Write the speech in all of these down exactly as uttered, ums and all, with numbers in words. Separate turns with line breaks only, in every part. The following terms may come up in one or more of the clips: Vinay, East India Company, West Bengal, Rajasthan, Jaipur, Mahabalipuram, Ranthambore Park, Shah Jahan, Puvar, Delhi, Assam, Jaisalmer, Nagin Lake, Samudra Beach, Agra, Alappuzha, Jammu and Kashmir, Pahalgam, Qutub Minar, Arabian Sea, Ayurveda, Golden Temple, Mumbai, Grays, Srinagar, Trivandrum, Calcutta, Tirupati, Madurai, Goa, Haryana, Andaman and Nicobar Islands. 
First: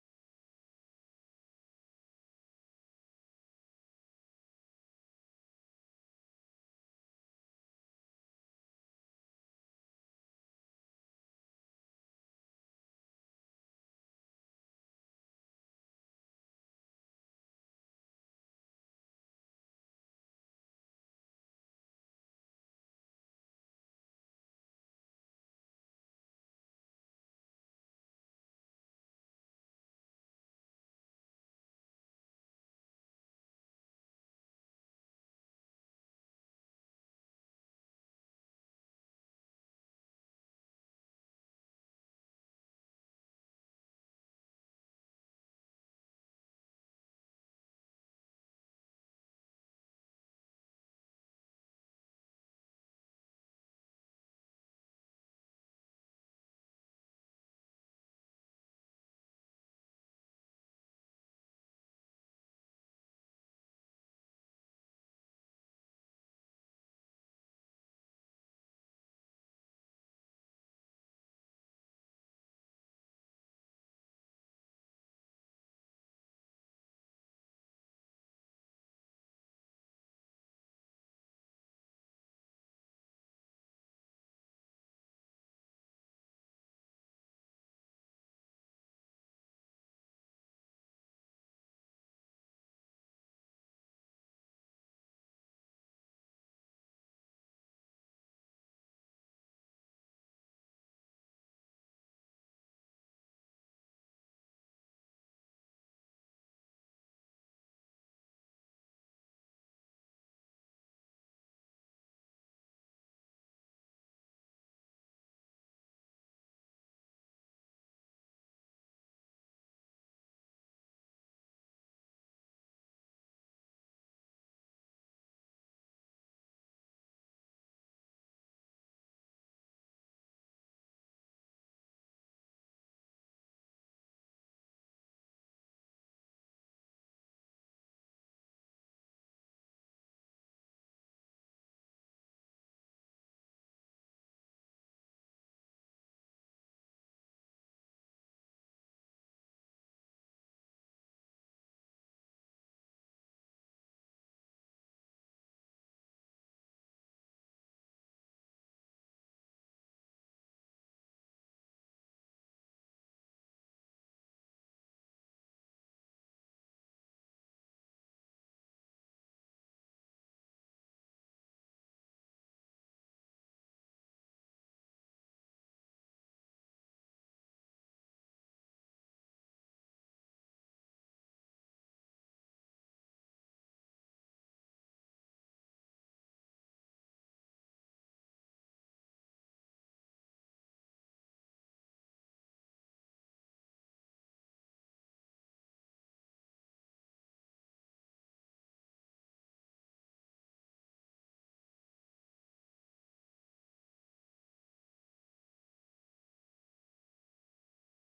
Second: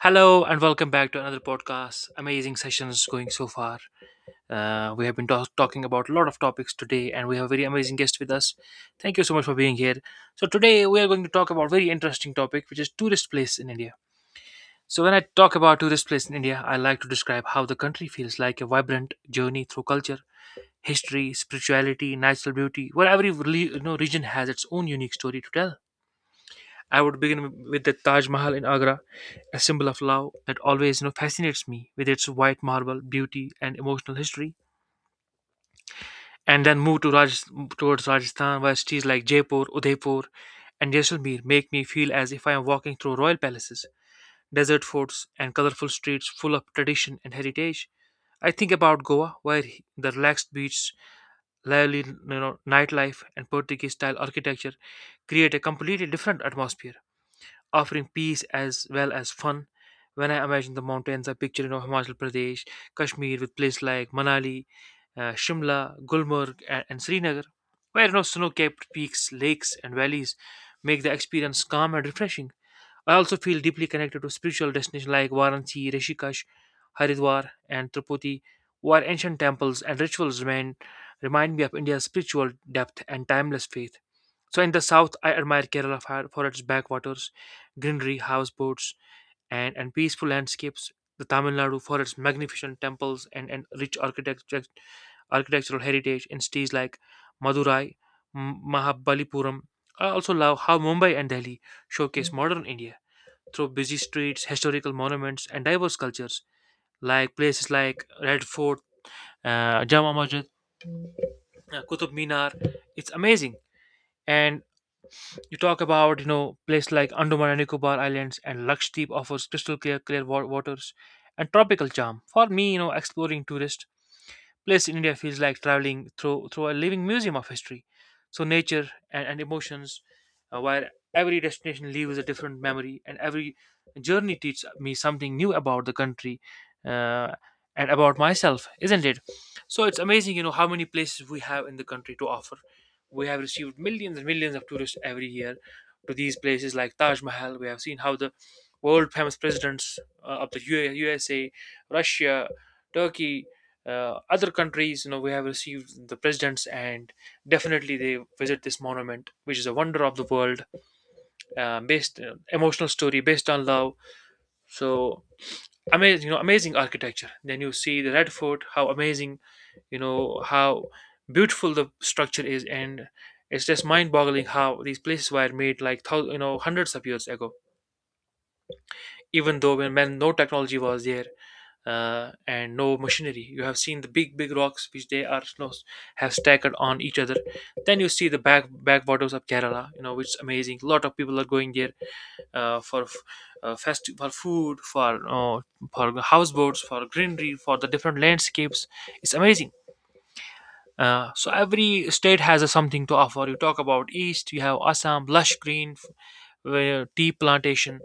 Hello and welcome back to another podcast. Amazing sessions going so far. Uh, we have been talk- talking about a lot of topics today, and we have a very amazing guest with us. Thank you so much for being here. So today we are going to talk about very interesting topic, which is tourist place in India. So when I talk about tourist place in India, I like to describe how the country feels like a vibrant journey through culture, history, spirituality, natural beauty, where every reli- you know, region has its own unique story to tell. I would begin with the Taj Mahal in Agra, a symbol of love that always you know, fascinates me with its white marble beauty and emotional history. And then move to Raj- towards Rajasthan, where cities like Jaipur, Udaipur, and Jaisalmer make me feel as if I am walking through royal palaces, desert forts, and colorful streets full of tradition and heritage. I think about Goa, where he- the relaxed beach, lively you know, nightlife, and Portuguese style architecture create a completely different atmosphere, offering peace as well as fun. When I imagine the mountains, I picture you know, Himachal Pradesh, Kashmir, with places like Manali, uh, Shimla, Gulmarg, and, and Srinagar, where you know, snow capped peaks, lakes, and valleys make the experience calm and refreshing. I also feel deeply connected to spiritual destinations like Varanasi, Rishikesh, Haridwar, and Tirupati, where ancient temples and rituals remain, remind me of India's spiritual depth and timeless faith. So, in the south, I admire Kerala for for its backwaters, greenery, houseboats, and, and peaceful landscapes. The Tamil Nadu for its magnificent temples and, and rich architecture, architectural heritage in cities like Madurai, M- Mahabalipuram. I also love how Mumbai and Delhi showcase modern India through busy streets, historical monuments, and diverse cultures, like places like Red Fort, uh, Jama Masjid, uh, Qutub Minar. It's amazing. And you talk about you know places like Andaman and Nicobar Islands, and Lakshadweep offers crystal clear, clear wa- waters and tropical charm. For me, you know, exploring tourist place in India feels like traveling through through a living museum of history. So nature and, and emotions, uh, where every destination leaves a different memory, and every journey teaches me something new about the country uh, and about myself, isn't it? So it's amazing, you know, how many places we have in the country to offer. We have received millions and millions of tourists every year to these places like Taj Mahal. We have seen how the world famous presidents uh, of the U- USA, Russia, Turkey, uh, other countries, you know, we have received the presidents, and definitely they visit this monument, which is a wonder of the world uh, based uh, emotional story based on love. So amazing, you know, amazing architecture. Then you see the Red Fort. How amazing, you know, how beautiful the structure is. And it's just mind boggling how these places were made, like thou- you know hundreds of years ago, even though when, when no technology was there, uh, and no machinery. You have seen the big big rocks, which they are, you know, have stacked on each other. Then you see the back backwaters of Kerala, you know, which is amazing. A lot of people are going there, uh, for f- uh, festi- for food, for uh, for houseboats, for greenery, for the different landscapes. It's amazing. Uh, so every state has a something to offer. You talk about east, you have Assam, lush green, f- where tea plantation,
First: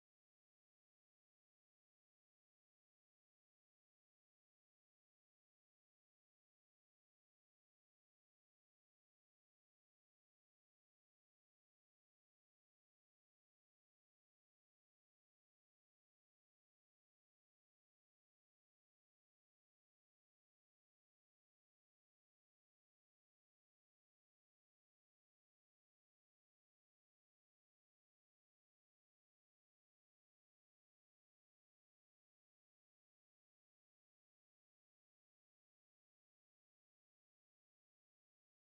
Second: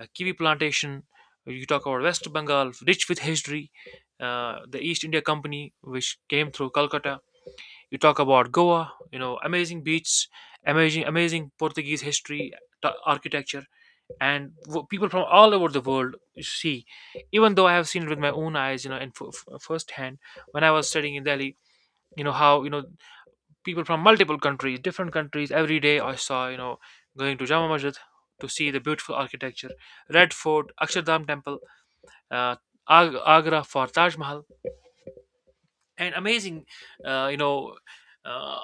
uh, kiwi plantation. You talk about West Bengal, rich with history. Uh, the East India Company, which came through Calcutta. You talk about Goa, you know, amazing beaches, amazing, amazing Portuguese history, t- architecture, and w- people from all over the world see. Even though I have seen it with my own eyes, you know, and f- f- firsthand, when I was studying in Delhi, you know how, you know, people from multiple countries, different countries. Every day I saw, you know, going to Jama Masjid to see the beautiful architecture, Red Fort, Akshardham Temple, uh, Ag- Agra for Taj Mahal, and amazing, uh, you know, uh,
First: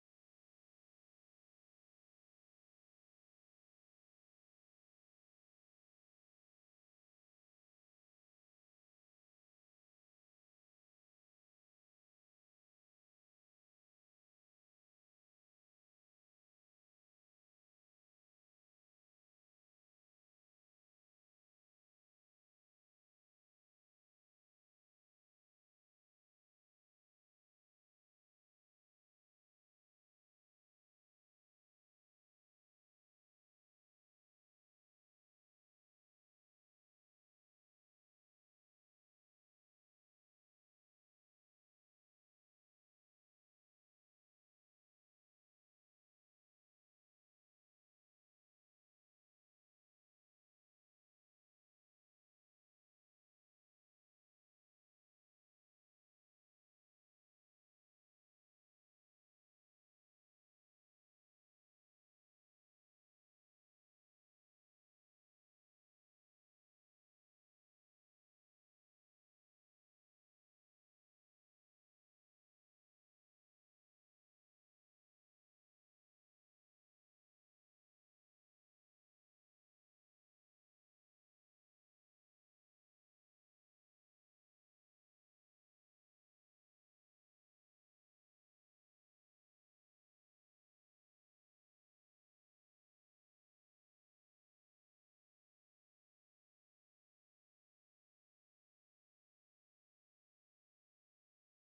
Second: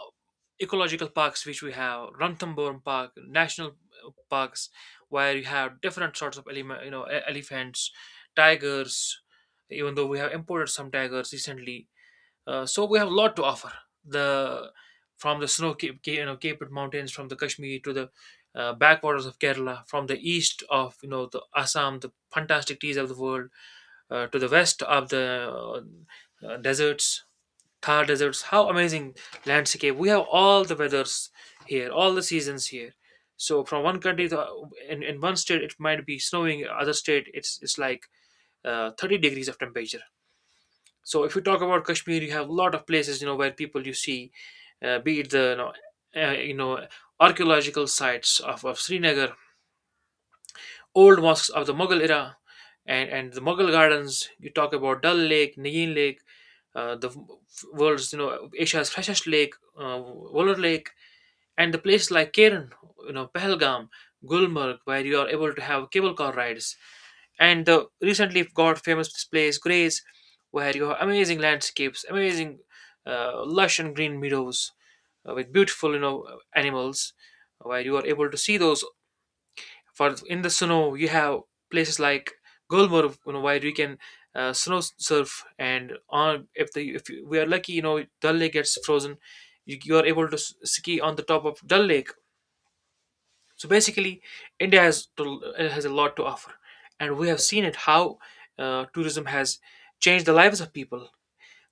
ecological parks which we have, Ranthambore Park, national uh, parks, where you have different sorts of element, you know, e- elephants, tigers. Even though we have imported some tigers recently, uh, so we have a lot to offer. The from the snow Cape, Ca- you know Cape Mountains, from the Kashmir to the uh, backwaters of Kerala, from the east of, you know, the Assam, the fantastic teas of the world, uh, to the west of the uh, deserts, Thar deserts. How amazing landscape! We have all the weathers here, all the seasons here. So from one country to in, in one state it might be snowing, other state it's it's like uh, thirty degrees of temperature. So if you talk about Kashmir, you have a lot of places, you know, where people you see, uh, be it the you know, uh, you know archaeological sites of, of Srinagar, old mosques of the Mughal era, and and the Mughal gardens. You talk about Dal Lake, Nagin Lake, uh, the world's you know Asia's freshest lake, uh, Woller Lake, and the places like Keren, you know, Pahalgam, Gulmarg, where you are able to have cable car rides, and the recently got famous place Grays, where you have amazing landscapes, amazing uh, lush and green meadows uh, with beautiful, you know, animals, where you are able to see those. For in the snow, you have places like Gulmarg, you know, where you can uh, snow surf, and on if the if we are lucky, you know, Dal Lake gets frozen, you, you are able to s- ski on the top of Dal Lake. So basically, India has to, uh, has a lot to offer, and we have seen it how uh, tourism has changed the lives of people.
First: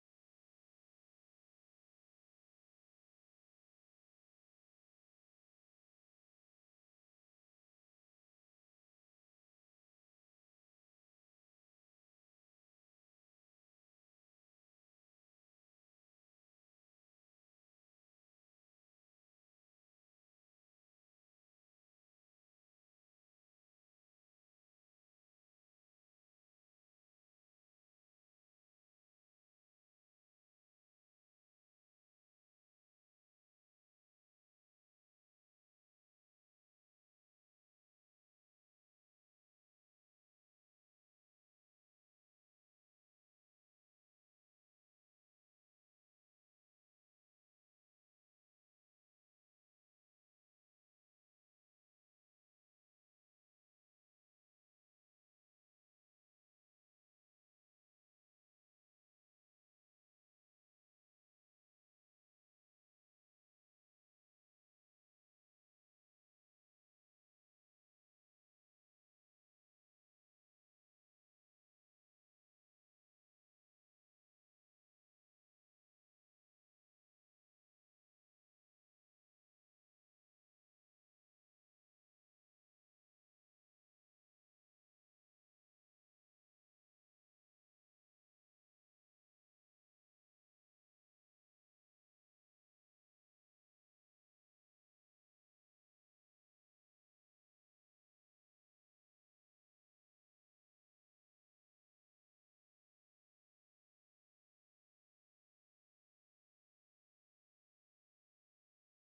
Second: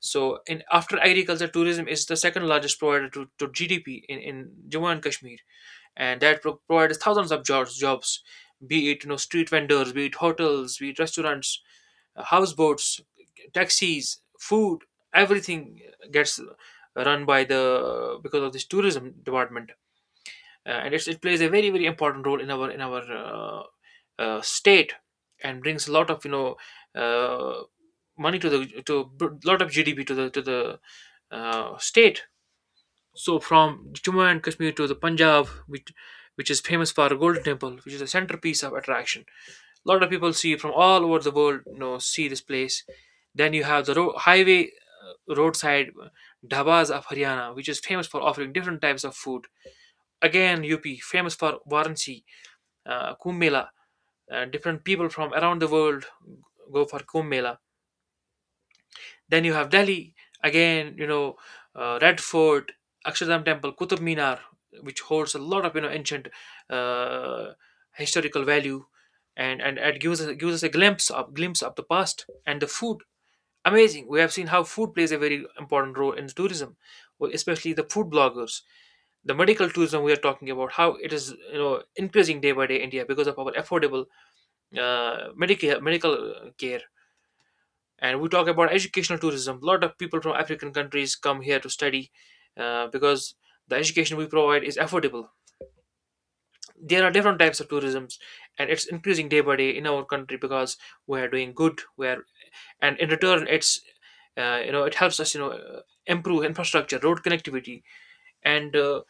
So, in after agriculture, tourism is the second largest provider to, to G D P in, in Jammu and Kashmir, and that pro- provides thousands of jobs, jobs, be it, you know, street vendors, be it hotels, be it restaurants, uh, houseboats, taxis, food, everything gets run by the, because of this tourism department. Uh, and it's, it plays a very very important role in our in our uh, uh, state, and brings a lot of, you know, uh, money to the, to a lot of G D P to the to the uh, state. So from Jammu and Kashmir to the Punjab, which which is famous for a golden temple, which is a centerpiece of attraction. A lot of people see from all over the world, you know, see this place. Then you have the ro- highway roadside dhabas of Haryana, which is famous for offering different types of food. Again, U P, famous for Varanasi, uh, Kumbh Mela. Uh, different people from around the world go for Kumbh Mela. Then you have Delhi again. You know, uh, Red Fort, Akshardham Temple, Qutub Minar, which holds a lot of, you know, ancient uh, historical value, and and it gives us gives us a glimpse of glimpse of the past, and the food. Amazing. We have seen how food plays a very important role in tourism, especially the food bloggers. The medical tourism we are talking about, how it is, you know, increasing day by day in India because of our affordable uh, medical medical uh, care. And we talk about educational tourism. A lot of people from African countries come here to study, uh, because the education we provide is affordable. There are different types of tourisms, and it's increasing day by day in our country, because we are doing good. We are, and in return it's, uh, you know, it helps us, you know, uh, improve infrastructure, road connectivity, and uh,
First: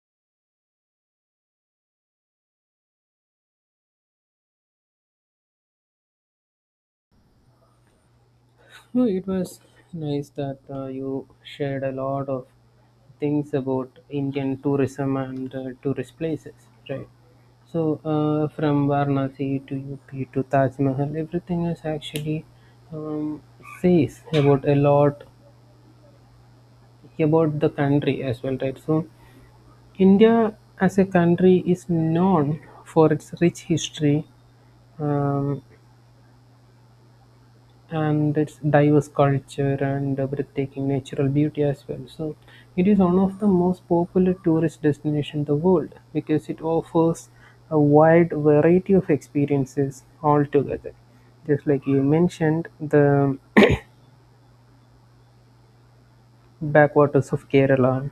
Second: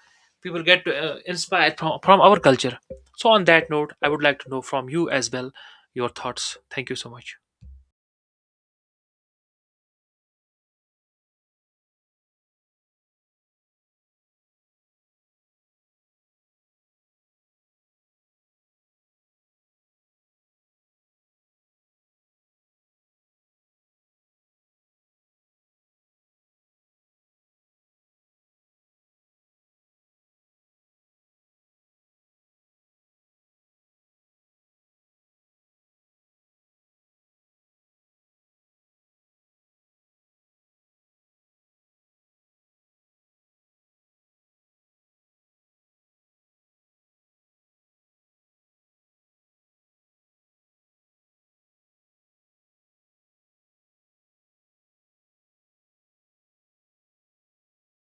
people get uh, inspired from, from our culture. So on that note I would like to know from you as well your thoughts. Thank you so much.
No, it was nice that uh, you shared a lot of things about Indian tourism and uh, tourist places, right? So, uh, from Varanasi to U P to Taj Mahal, everything is actually um, says about a lot about the country as well, right? So, India as a country is known for its rich history, um, and its diverse culture and uh, breathtaking natural beauty as well. So it is one of the most popular tourist destinations in the world because it offers a wide variety of experiences altogether. Just like you mentioned, the backwaters of Kerala,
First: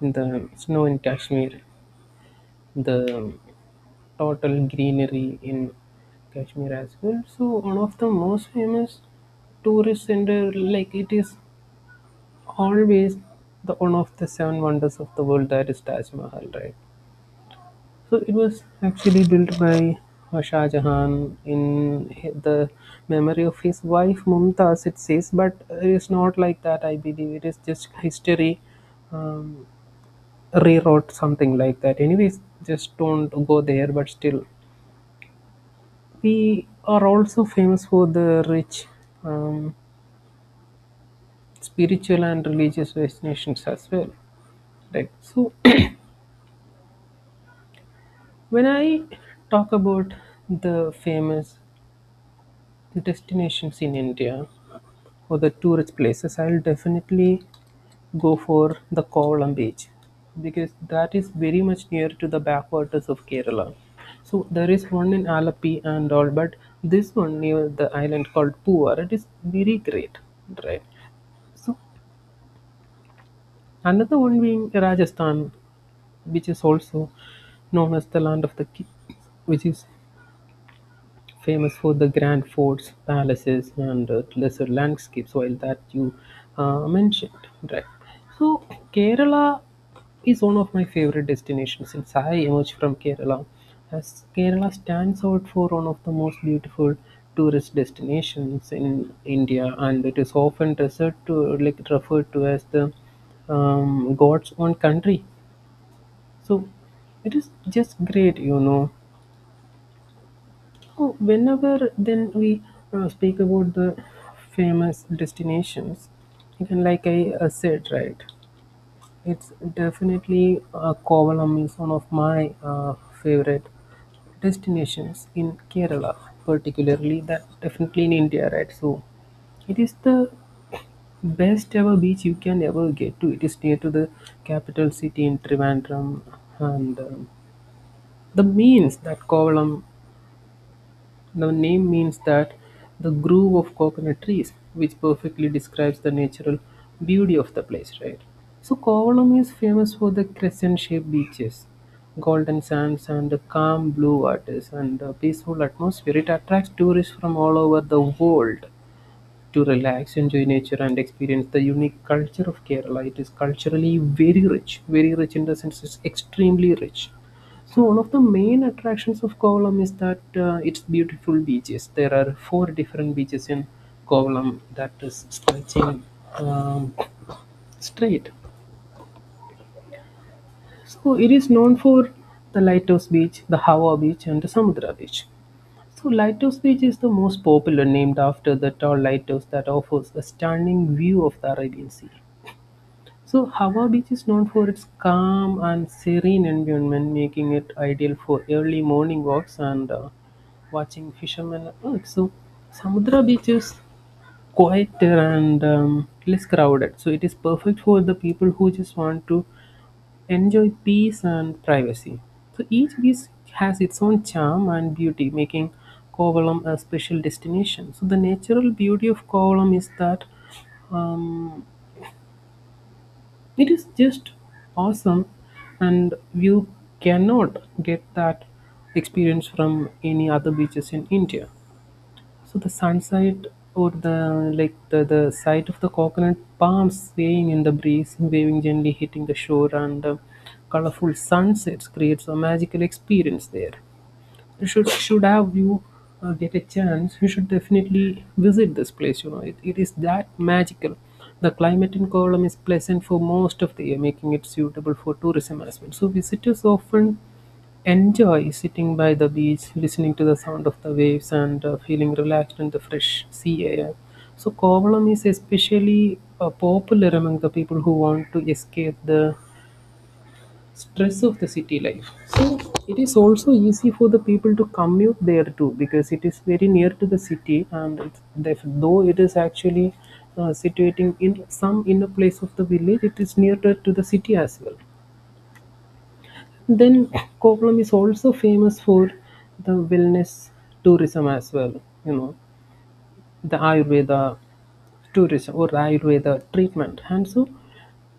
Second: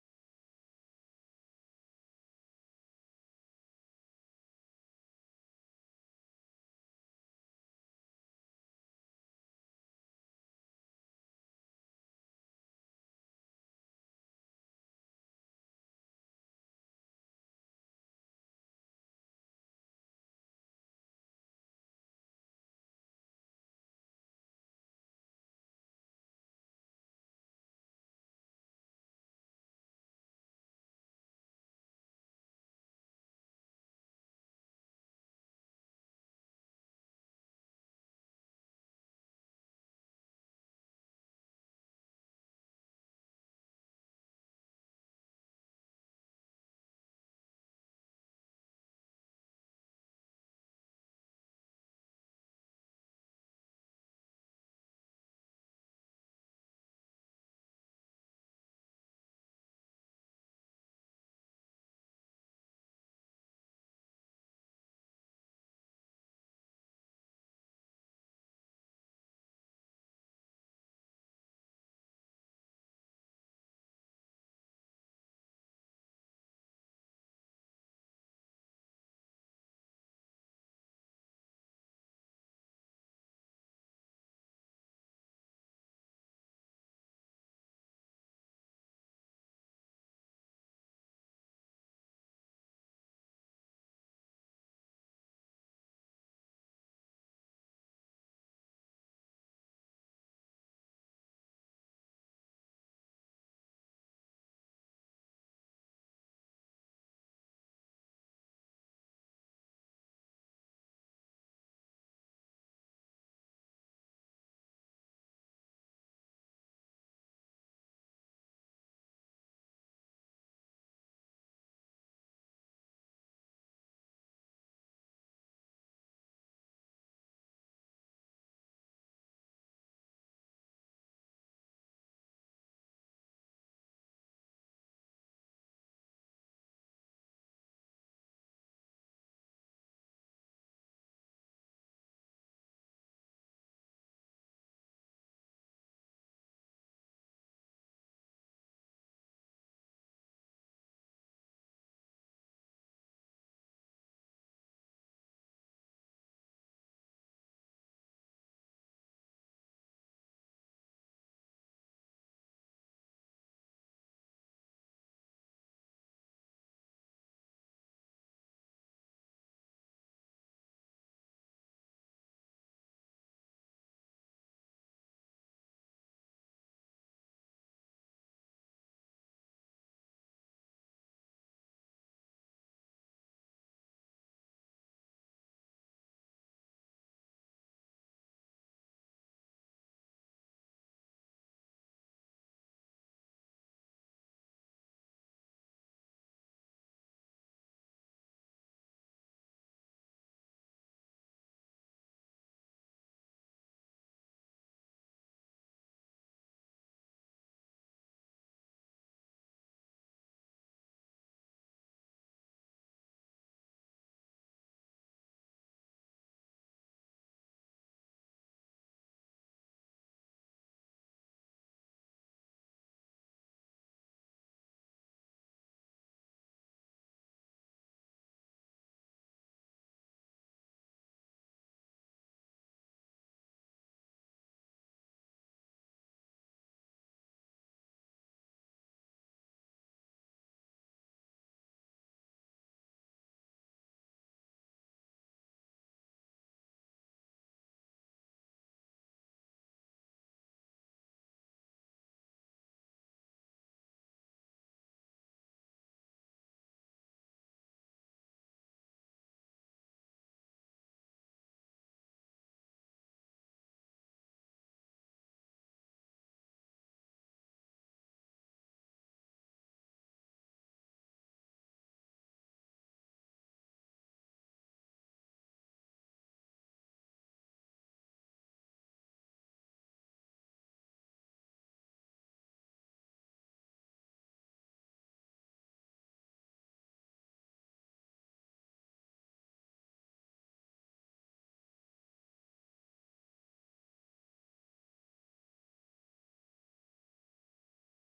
the snow in Kashmir, the total greenery in Kashmir as well. So one of the most famous tourist center like it is always the one of the seven wonders of the world, that is Taj Mahal, right? So it was actually built by uh, Shah Jahan in hi- the memory of his wife Mumtaz, it says, but it is not like that, I believe. It is just history um, rewrote, something like that. Anyways, just don't go there, but still. We are also famous for the rich um, spiritual and religious destinations as well. Right. So when I talk about the famous destinations in India or the tourist places, I'll definitely go for the Kovalam beach, because that is very much near to the backwaters of Kerala. So there is one in Alappuzha and all, but this one near the island called Puvar, it is very great, right? So another one being Rajasthan, which is also known as the land of the kings, which is famous for the grand forts, palaces, and uh, lesser landscapes, while that you uh, mentioned, right? So Kerala is one of my favorite destinations, since I emerged from Kerala, as Kerala stands out for one of the most beautiful tourist destinations in India, and it is often referred to like referred to as the um, God's own country. So it is just great, you know. Oh, whenever then we uh, speak about the famous destinations, again, like I uh, said, right, it's definitely uh, Kovalam is one of my uh, favorite destinations in Kerala, particularly, that definitely in India, right? So it is the best ever beach you can ever get to. It is near to the capital city in Trivandrum, and um, the means that Kovalam the name means that the grove of coconut trees, which perfectly describes the natural beauty of the place, right? So Kovalam is famous for the crescent-shaped beaches, golden sands, and the calm blue waters, and the peaceful atmosphere. It attracts tourists from all over the world to relax, enjoy nature, and experience the unique culture of Kerala. It is culturally very rich, very rich in the sense it's extremely rich. So one of the main attractions of Kovalam is that uh, it's beautiful beaches. There are four different beaches in Kovalam that is stretching um, straight. So it is known for the Lighthouse Beach, the Hawa Beach, and the Samudra Beach. So Lighthouse Beach is the most popular, named after the tall lighthouse that offers a stunning view of the Arabian Sea. So Hava Beach is known for its calm and serene environment, making it ideal for early morning walks and uh, watching fishermen at work. So Samudra Beach is quieter and um, less crowded. So it is perfect for the people who just want to enjoy peace and privacy. So each beach has its own charm and beauty, making Kovalam a special destination. So the natural beauty of Kovalam is that um, it is just awesome, and you cannot get that experience from any other beaches in India. So the sunset or the like the, the sight of the coconut palms swaying in the breeze, waving gently hitting the shore, and uh, colorful sunsets creates a magical experience there. Should should have you uh, get a chance, you should definitely visit this place, you know it, it is that magical. The climate in Kovalam is pleasant for most of the year, making it suitable for tourism as well. So visitors often enjoy sitting by the beach, listening to the sound of the waves, and uh, feeling relaxed in the fresh sea air. So Kovalam is especially uh, popular among the people who want to escape the stress of the city life. So it is also easy for the people to commute there too, because it is very near to the city, and it's, def- though it is actually uh, situating in some inner place of the village, it is nearer to the city as well. Then Kovalam is also famous for the wellness tourism as well. You know, the Ayurveda tourism or Ayurveda treatment. And so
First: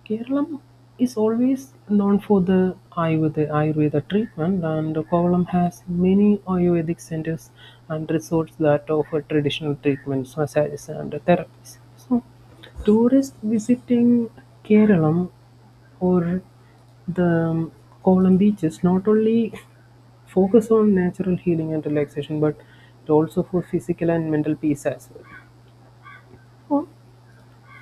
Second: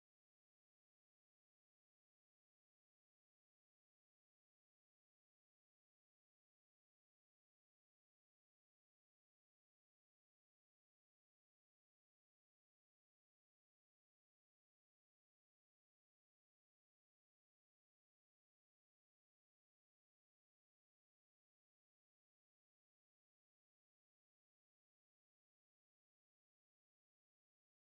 Kerala is always known for the Ayurveda, Ayurveda treatment, and Kovalam has many Ayurvedic centers and resorts that offer traditional treatments, massages, and therapies. So, tourists visiting Kerala or the Kovalam beaches not only focus on natural healing and relaxation, but it also for physical and mental peace as well. Oh,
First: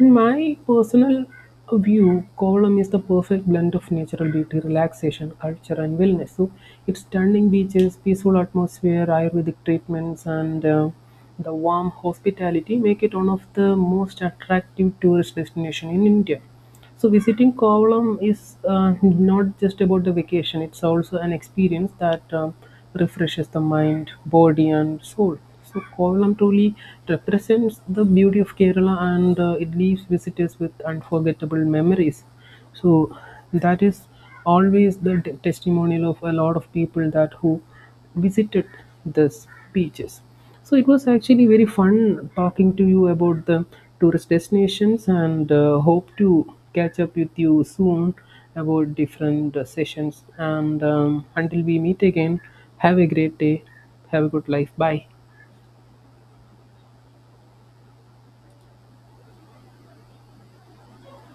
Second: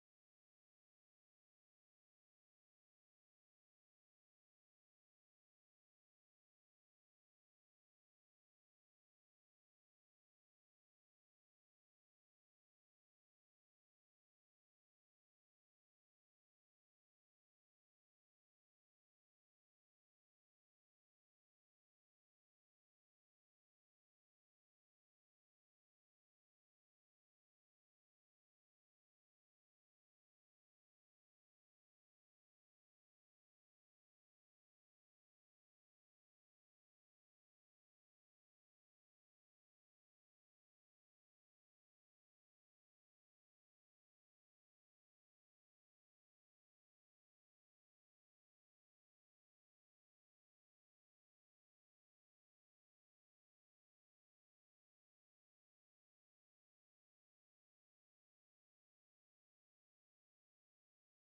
in my personal view, Kovalam is the perfect blend of natural beauty, relaxation, culture, and wellness. So, its stunning beaches, peaceful atmosphere, Ayurvedic treatments, and uh, the warm hospitality make it one of the most attractive tourist destinations in India. So visiting Kovalam is uh, not just about the vacation; it's also an experience that um refreshes the mind, body, and soul. So Kovalam truly represents the beauty of Kerala, and uh, it leaves visitors with unforgettable memories. So that is always the t- testimonial of a lot of people that who visited these beaches. So it was actually very fun talking to you about the tourist destinations, and uh, hope to catch up with you soon about different uh, sessions. And um, until we meet again, have a great day. Have a good life. Bye.